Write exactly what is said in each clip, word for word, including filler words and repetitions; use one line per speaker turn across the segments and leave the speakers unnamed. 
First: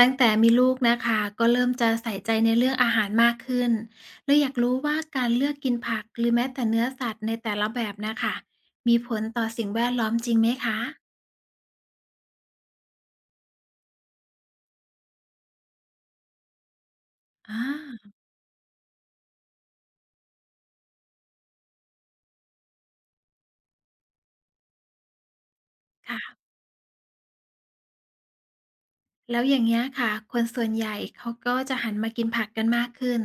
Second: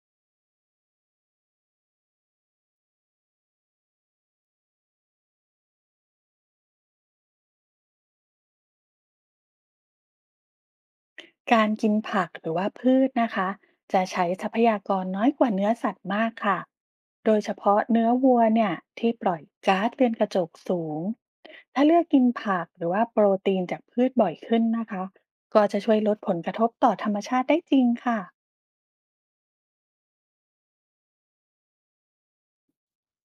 ตั้งแต่มีลูกนะคะก็เริ่มจะใส่ใจในเรื่องอาหารมากขึ้นเลยอยากรู้ว่าการเลือกกินผักหรือแม้แต่เนื้อสัตว์ในแต่ละแบบนะคะมีผลต่อสิ่งแวดล้อมจริงไหมคะ
การกินผักหรือว่าพืชนะคะจะใช้ทรัพยากรน้อยกว่าเนื้อสัตว์มากค่ะโดยเฉ
อ่
พาะ
า
เนื้อวัวเนี่ยที่ปล่อยก๊าซเรือนกระจกสูงถ้าเลือกกินผักหรือว่าโปรตีนจากพืชบ่อยขึ้นนะคะก็จะช่วยลด
ค่ะ
ผลกระทบต่อธรรมชาติได้จริงค่ะ
แล้วอย่างเงี้ยค่ะคนส่วนใหญ่เขาก็จะหันมากินผักกันมากขึ้น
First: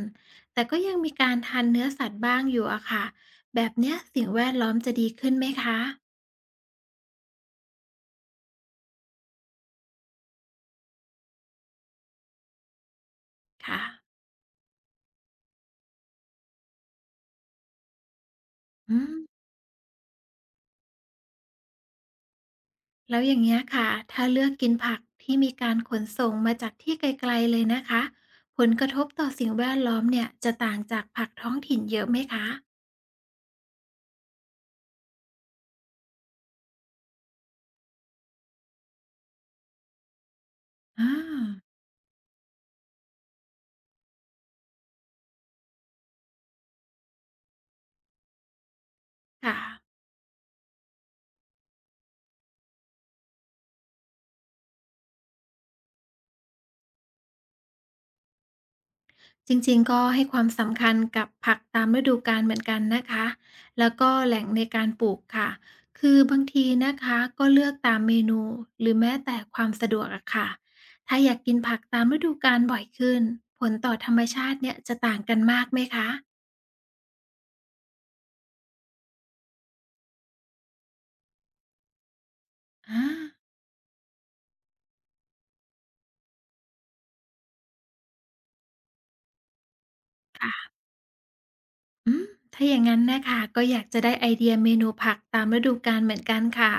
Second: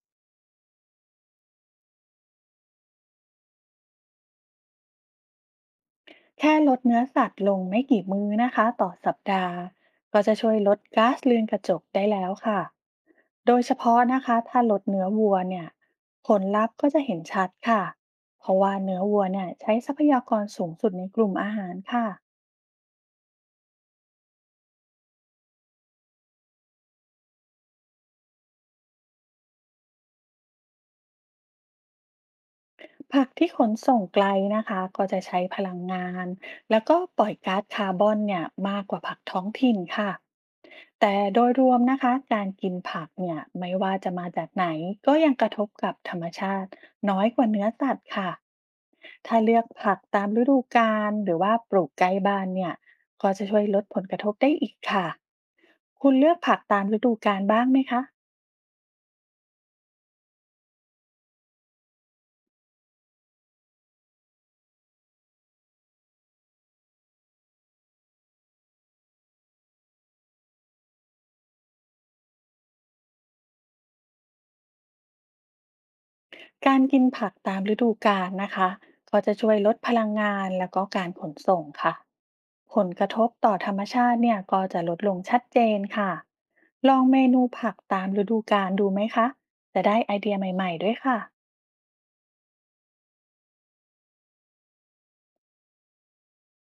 แต่ก็ยังมีการทานเนื้อสัตว์บ้างอยู่อะค่ะแบบเนี้ยสิ่งแวดล้อมจะดีขึ้นไหมคะ
แค่ลดเนื้อสัตว์ลงไม่กี่มื้อนะคะต่อสัปดาห์ก็จะช่วยลดก๊าซเรือนกระจกได้แล้วค่ะโดยเฉ
ค่ะ
พาะนะคะถ้าลดเนื้อวัวเนี่ยผลลัพธ์ก็จะเห็นชัดค่ะเพราะว่า
อื
เนื้อ
ม
วัวเนี่ยใช้ทรัพยากรสูงสุดในกลุ่มอาหารค่ะ
แล้วอย่างเงี้ยค่ะถ้าเลือกกินผักที่มีการขนส่งมาจากที่ไกลๆเลยนะคะผลกระทบต่อสิ่งแวดล้อมเนี่ยจะต่างจากผักท้องถิ่นเยอะไหมคะ
ผักที่ขนส่งไกลนะคะก็จะใช้พลังงานแล้วก็ปล่อยก๊าซคาร์บอนเนี่ยมากกว่าผักท้องถิ่นค่ะ
อา
แต่โดยรวมนะคะการกินผักเนี่ยไม่ว่าจะมาจากไหนก็ยังกระทบกับธรรมชาติน้อยกว่าเนื้อสัตว์ค่ะถ้า
ค่ะ
เลือกผักตามฤดูกาลหรือว่าปลูกใกล้บ้านเนี่ยก็จะช่วยลดผลกระทบได้อีกค่ะคุณเลือกผักตามฤดูกาลบ้างไหมคะ
จริงๆก็ให้ความสำคัญกับผักตามฤดูกาลเหมือนกันนะคะแล้วก็แหล่งในการปลูกค่ะคือบางทีนะคะก็เลือกตามเมนูหรือแม้แต่ความสะดวกอะค่ะถ้าอยากกินผักตามฤดูกาลบ่อยขึ้นผลต่อธรรมชาติเนี่ยจะต่างกันมากไหมคะ
การกินผักตามฤดูกาลนะคะก็จะช่วยลดพลังงานแล้วก็การขนส่งค่ะผล
อา
กระทบต่อธรรมชาติเนี่ยก็จะลดลงชัดเจนค่ะลองเมนูผักตามฤดูกาลดูไหมคะจะได้ไอเดียให
ค่ะ
ม่ๆด้วยค่ะ
อืมถ้าอย่างนั้นนะคะก็อยากจะได้ไอเดียเมนูผักตามฤดูกาลเหมือนกันค่ะ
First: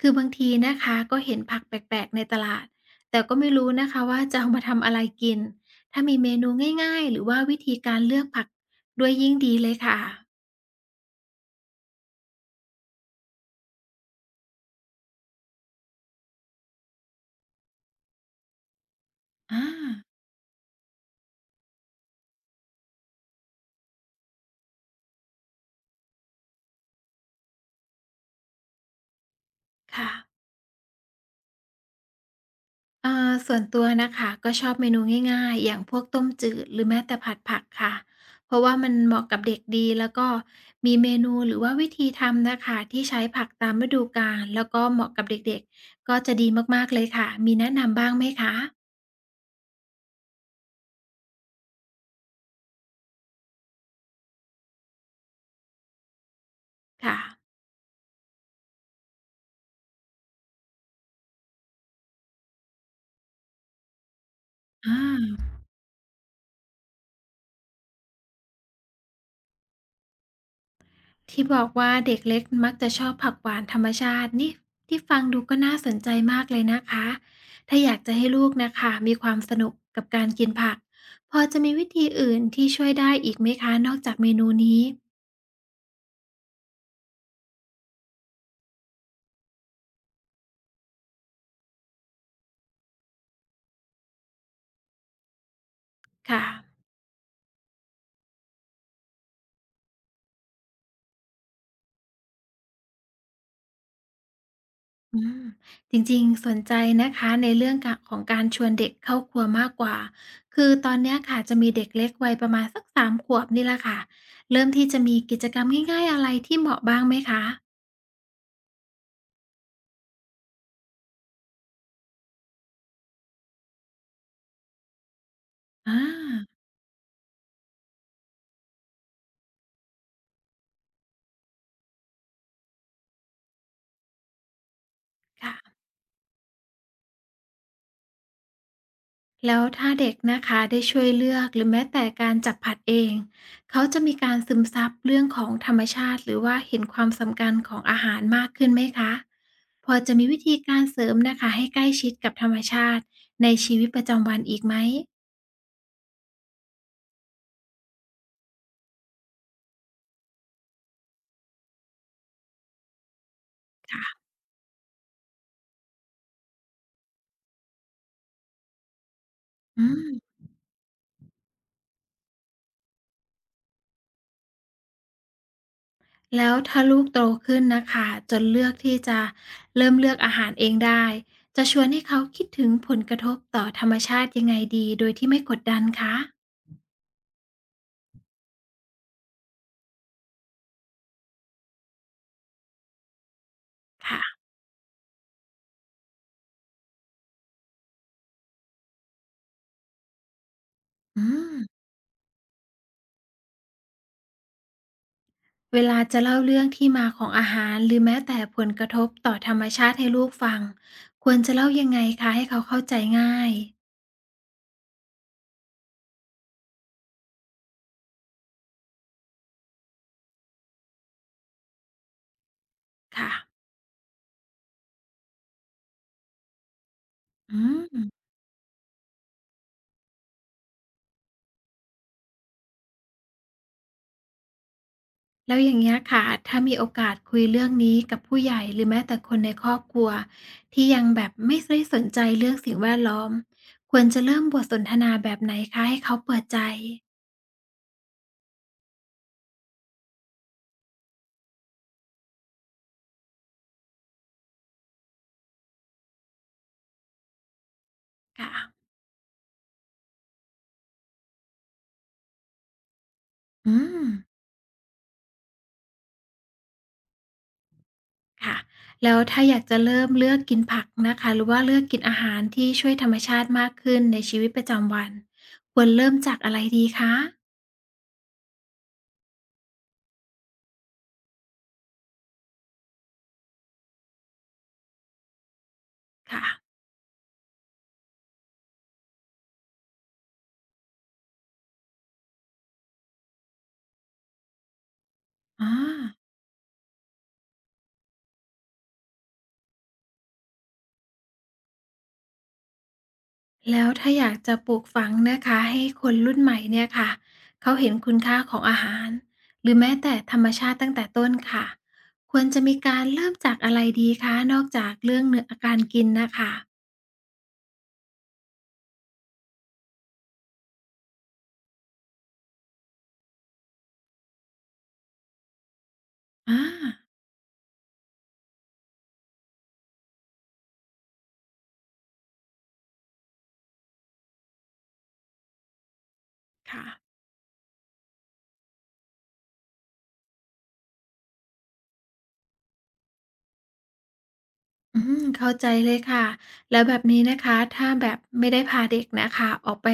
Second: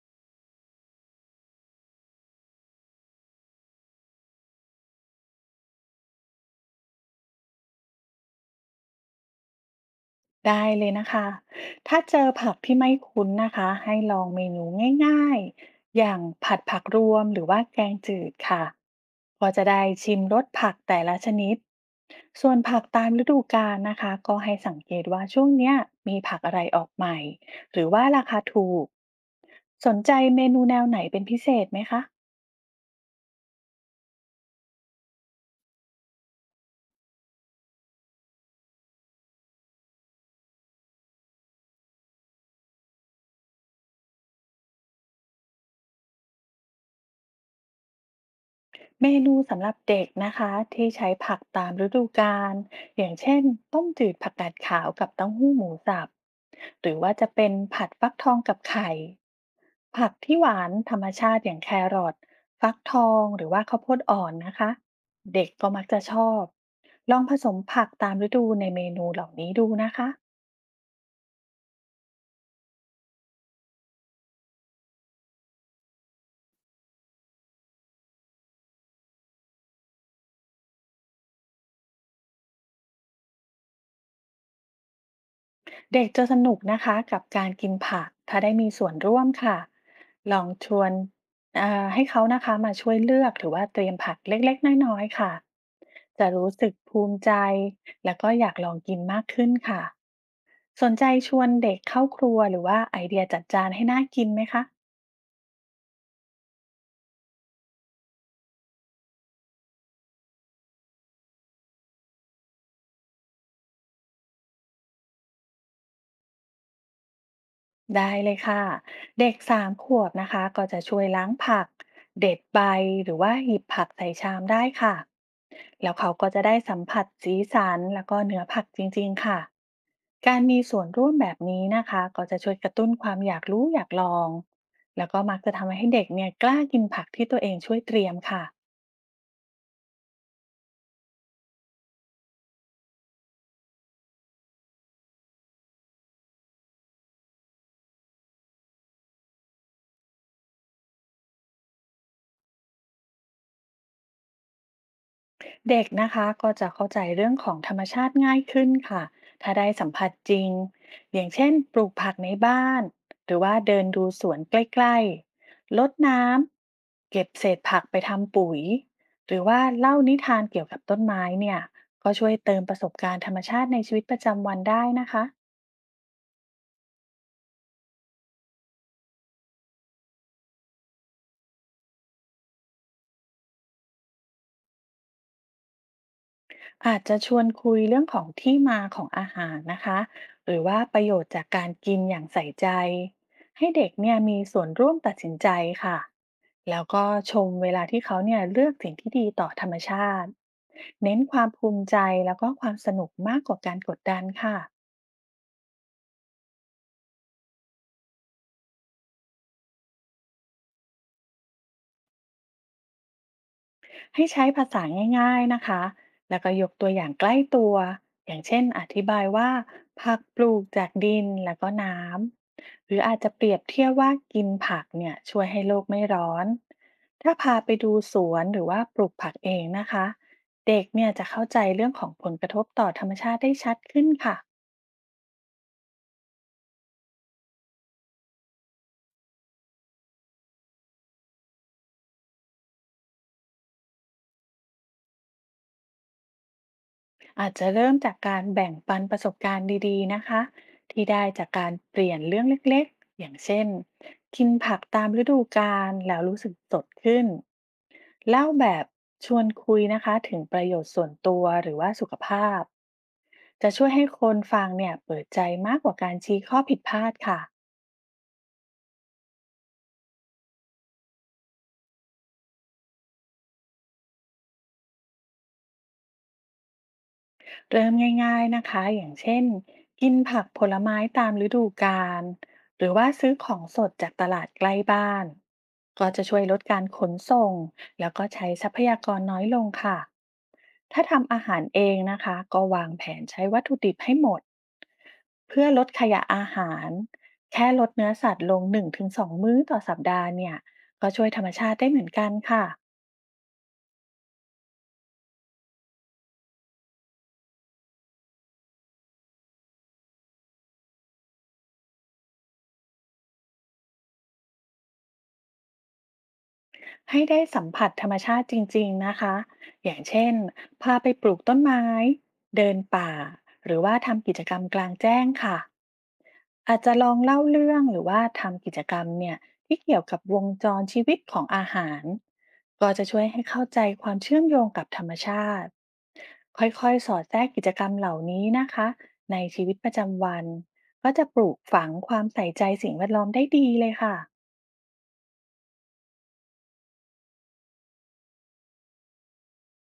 คือบางทีนะคะก็เห็นผักแปลกๆในตลาดแต่ก็ไม่รู้นะคะว่าจะเอามาทำอะไรกินถ้ามีเมนูง่ายๆหรือว่าวิธีการเลือกผักด้วยยิ่งดีเลยค่ะ
ได้เลยนะคะ ถ้าเจอผักที่ไม่คุ้นนะคะให้ลองเมนูง่ายๆอย่างผัดผักรวมหรือว่าแกงจืดค่ะพอ
อา
จะได้ชิมรสผักแต่ละชนิด ส่วนผักตามฤดูกาลนะคะก็ให้สังเกตว่าช่วงเนี้ยมีผักอะไรออกใหม่หรือว่าราคาถูก สน
ค่ะ
ใจเมนูแนวไหนเป็นพิเศษไหมคะ
อ่าส่วนตัวนะคะก็ชอบเมนูง่ายๆอย่างพวกต้มจืดหรือแม้แต่ผัดผักค่ะเพราะว่ามันเหมาะกับเด็กดีแล้วก็มีเมนูหรือว่าวิธีทำนะคะที่ใช้ผักตามฤดูกาลแล้วก็เหมาะกับเด็กๆก็จะดีมากๆเลยค่ะมีแนะนำบ้างไหมคะ
เมนูสำหรับเด็กนะคะที่ใช้ผักตามฤดูกาลอย่างเช่นต้มจืดผักกาดขาวกับเต้าหู้หมูสับหรือว่า
ค่ะ
จะเป็นผัดฟักทองกับไข่ผักที่หวานธรรมชาติอย่างแครอทฟักทองหรือว่าข้าวโพดอ่อนนะคะ
อ
เด็
า
กก็มักจะชอบลองผสมผักตามฤดูในเมนูเหล่านี้ดูนะคะ
ที่บอกว่าเด็กเล็กมักจะชอบผักหวานธรรมชาตินี่ที่ฟังดูก็น่าสนใจมากเลยนะคะถ้าอยากจะให้ลูกนะคะมีความสนุกกับการกินผักพอจะมีวิธีอื่นที่ช่วยได้อีกไหมคะนอกจากเมนูนี้
เด็กจะสนุกนะคะกับการกินผักถ้าได้มีส่วนร่วมค่ะลองชวนเอ่อให้เขานะคะมาช่วยเลือกหรือว่าเตรียมผักเล็กๆน้อยๆค่ะจะ
ค่ะ
รู้สึกภูมิใจแล้วก็อยากลองกินมากขึ้นค่ะสนใจชวนเด็กเข้าครัวหรือว่าไอเดียจัดจานให้น่ากินไหมคะ
อืมจริงๆสนใจนะคะในเรื่องกะของการชวนเด็กเข้าครัวมากกว่าคือตอนเนี้ยค่ะจะมีเด็กเล็กวัยประมาณสักสามขวบนี่แหละค่ะเริ่มที่จะมีกิจกรรมง่ายๆอะไรที่เหมาะบ้างไหมคะ
ได้เลยค่ะเด็กสามขวบนะคะก็จะช่วยล้างผักเด็ดใบหรือว่าหยิบผักใส่ชามได้ค่ะแล้ว
อา
เขาก็จะได้สัมผัสสีสันแล้วก็เนื้อผักจริงๆค่ะการมีส่วนร่วมแบบนี้นะคะก็จะช่วยกระตุ้นความอยากรู้อยากลองแล้วก็มักจะทำ
ค่ะ
ให้เด็กเนี่ยกล้ากินผักที่ตัวเองช่วยเตรียมค่ะ
แล้วถ้าเด็กนะคะได้ช่วยเลือกหรือแม้แต่การจับผัดเองเขาจะมีการซึมซับเรื่องของธรรมชาติหรือว่าเห็นความสำคัญของอาหารมากขึ้นไหมคะพอจะมีวิธีการเสริมนะคะให้ใกล้ชิดกับธรรมชาติในชีวิตประจำวันอีกไหม
เด็กนะคะก็จะเข้าใจเรื่องของธรรมชาติง่ายขึ้นค่ะถ้าได้สัมผัสจริงอย่างเช่นปลูกผักในบ้านหรือว่าเดินดูส
ค่ะ
วนใกล้ๆลดน้ำเก็บเศษผักไปทำปุ๋ยหรือว่า
อื
เล่านิ
ม
ทานเกี่ยวกับต้นไม้เนี่ยก็ช่วยเติมประสบการณ์ธรรมชาติในชีวิตประจำวันได้นะคะ
แล้วถ้าลูกโตขึ้นนะคะจนเลือกที่จะเริ่มเลือกอาหารเองได้จะชวนให้เขาคิดถึงผลกระทบต่อธรรมชาติยังไงดีโดยที่ไม่กดดันคะ
อาจจะชวนคุยเรื่องของที่มาของอาหารนะคะ หรือว่าประโยชน์จากการกินอย่างใส่ใจ ให้เด็กเนี่ย
ค่ะ
มีส่วนร่วมตัดสินใจค่ะ แล้วก็ชมเวลาที่เขาเนี่ยเลือกสิ่งที่ดีต่อธรรมชาติ เน้น
อื
ความภู
ม
มิใจแล้วก็ความสนุกมากกว่าการกดดันค่ะ
เวลาจะเล่าเรื่องที่มาของอาหารหรือแม้แต่ผลกระทบต่อธรรมชาติให้ลูกฟังควรจะเล่ายังไงคะให้เขาเข้าใจง่าย
ให้ใช้ภาษาง่ายๆนะคะแล้วก็ยกตัวอย่างใกล้ตัว อย่างเช่นอธิบายว่าผักปลูกจากดินแล้วก็น้ำ หรืออาจ
ค่ะ
จะเปรียบเทียบว่ากินผักเนี่ยช่วยให้โลกไม่ร้อน ถ้าพา
อื
ไปดูส
ม
วนหรือว่าปลูกผักเองนะคะ เด็กเนี่ยจะเข้าใจเรื่องของผลกระทบต่อธรรมชาติได้ชัดขึ้นค่ะ
แล้วอย่างเงี้ยค่ะถ้ามีโอกาสคุยเรื่องนี้กับผู้ใหญ่หรือแม้แต่คนในครอบครัวที่ยังแบบไม่ได้สนใจเรื่องสิ่งแวดล้อมควรจะเริ่มบทสนทนาแบบไหนคะให้เขาเปิดใจ
อาจจะเริ่มจากการแบ่งปันประสบการณ์ดีๆนะคะที่ได้จากการเปลี่ยนเรื่องเล็กๆอย่างเช่นกินผักตามฤดูกาลแล้วรู้สึกสดขึ้นเล่า
ค่ะ
แบบชวนคุยนะคะถึงประโยชน์ส่วนตัวหรือว่าสุขภาพจะ
อื
ช่วย
ม
ให้คนฟังเนี่ยเปิดใจมากกว่าการชี้ข้อผิดพลาดค่ะ
ค่ะแล้วถ้าอยากจะเริ่มเลือกกินผักนะคะหรือว่าเลือกกินอาหารที่ช่วยธรรมชาติมากขึ้นในชีวิตประจำวันควรเริ่มจากอะไรดีคะ
เริ่มง่ายๆนะคะอย่างเช่นกินผักผลไม้ตามฤดูกาลหรือว่าซื้อของสดจากตลาดใกล้บ้าน ก็จะช่ว
ค่ะ
ยลดการขนส่ง แล้วก็ใช้ทรัพยากรน้อยลงค่ะ ถ้าทำอาหารเองนะคะ ก็วางแผนใช้วัตถุดิบให้หมด
อ๋
เพื่
อ
อลดขยะอาหาร แค่ลดเนื้อสัตว์ลงหนึ่งถึงสองมื้อมื้อต่อสัปดาห์เนี่ย ก็ช่วยธรรมชาติได้เหมือนกันค่ะ
แล้วถ้าอยากจะปลูกฝังนะคะให้คนรุ่นใหม่เนี่ยค่ะเขาเห็นคุณค่าของอาหารหรือแม้แต่ธรรมชาติตั้งแต่ต้นค่ะควรจะมีการเริ่มจากอะไรดีคะนอกจากเรื่องเนื้ออาการกินน่ะค่ะ
ให้ได้สัมผัสธรรมชาติจริงๆนะคะอย่างเช่นพาไปปลูกต้นไม้ เดินป่า หรือว่าทำกิจกรรมกลางแจ้งค่ะ
อา
อาจจะลองเล่าเรื่องหรือว่าทำกิจกรรมเนี่ยที่เกี่ยวกับวงจรชีวิตของอาหารก็จะช่วยให้เข้าใจความเชื่อมโยงกับธรรมชาติค่
ค่ะ
อยๆสอดแทรกกิจกรรมเหล่านี้นะคะในชีวิตประจำวัน ก็จะปลูกฝังความใส่ใจสิ่งแวดล้อมได้ดีเลยค่ะ
อืมเข้าใจเลยค่ะแล้วแบบนี้นะคะถ้าแบบไม่ได้พาเด็กนะคะออกไป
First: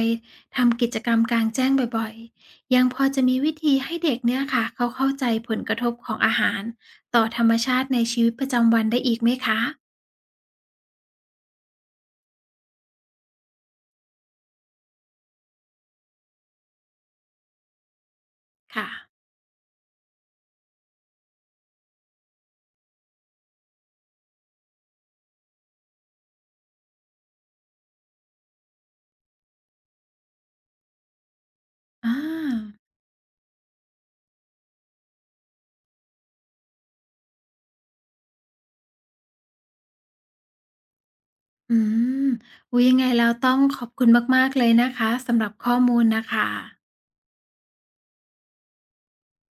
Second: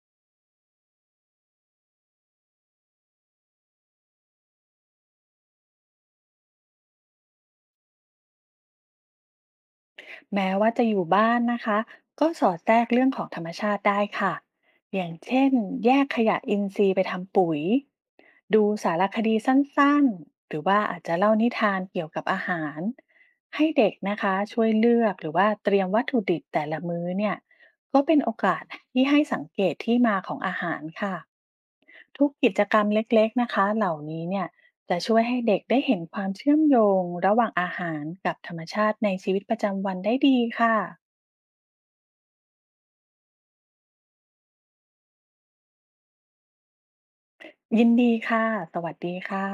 ทำกิจกรรมกลางแจ้งบ่อยๆยังพอจะมีวิธีให้เด็กเนี่ยค่ะเขาเข้าใจผลกระทบของอาหารต่อธรรมชาติในชีวิตประจำวันได้อีกไหมคะ
แม้ว่าจะอยู่บ้านนะคะก็สอดแทรกเรื่องของธรรมชาติได้ค่ะอย่างเช่นแยกขยะอินทรีย์ไปทำปุ๋ยดู
ค่ะ
สารคดีสั้นๆหรือว่าอาจจะเล่านิทานเกี่ยวกับอาหารให้เด็กนะคะช่วยเลือกหรือว่าเตรียมวัตถุดิบแต่ละมื้อเนี่ยก็เป็นโอกาสที่ให้สังเกตที่มาของอาหารค่ะ
อา
ทุกกิจกรรมเล็กๆนะคะเหล่านี้เนี่ยจะช่วยให้เด็กได้เห็นความเชื่อมโยงระหว่างอาหารกับธรรมชาติในชีวิตประจำวันได้ดีค่ะ
อืมอุ๊ยยังไงแล้วต้องขอบคุณมากๆเลยนะคะสำหรับข้อมูลน่ะค่ะ
ยินดีค่ะสวัสดีค่ะ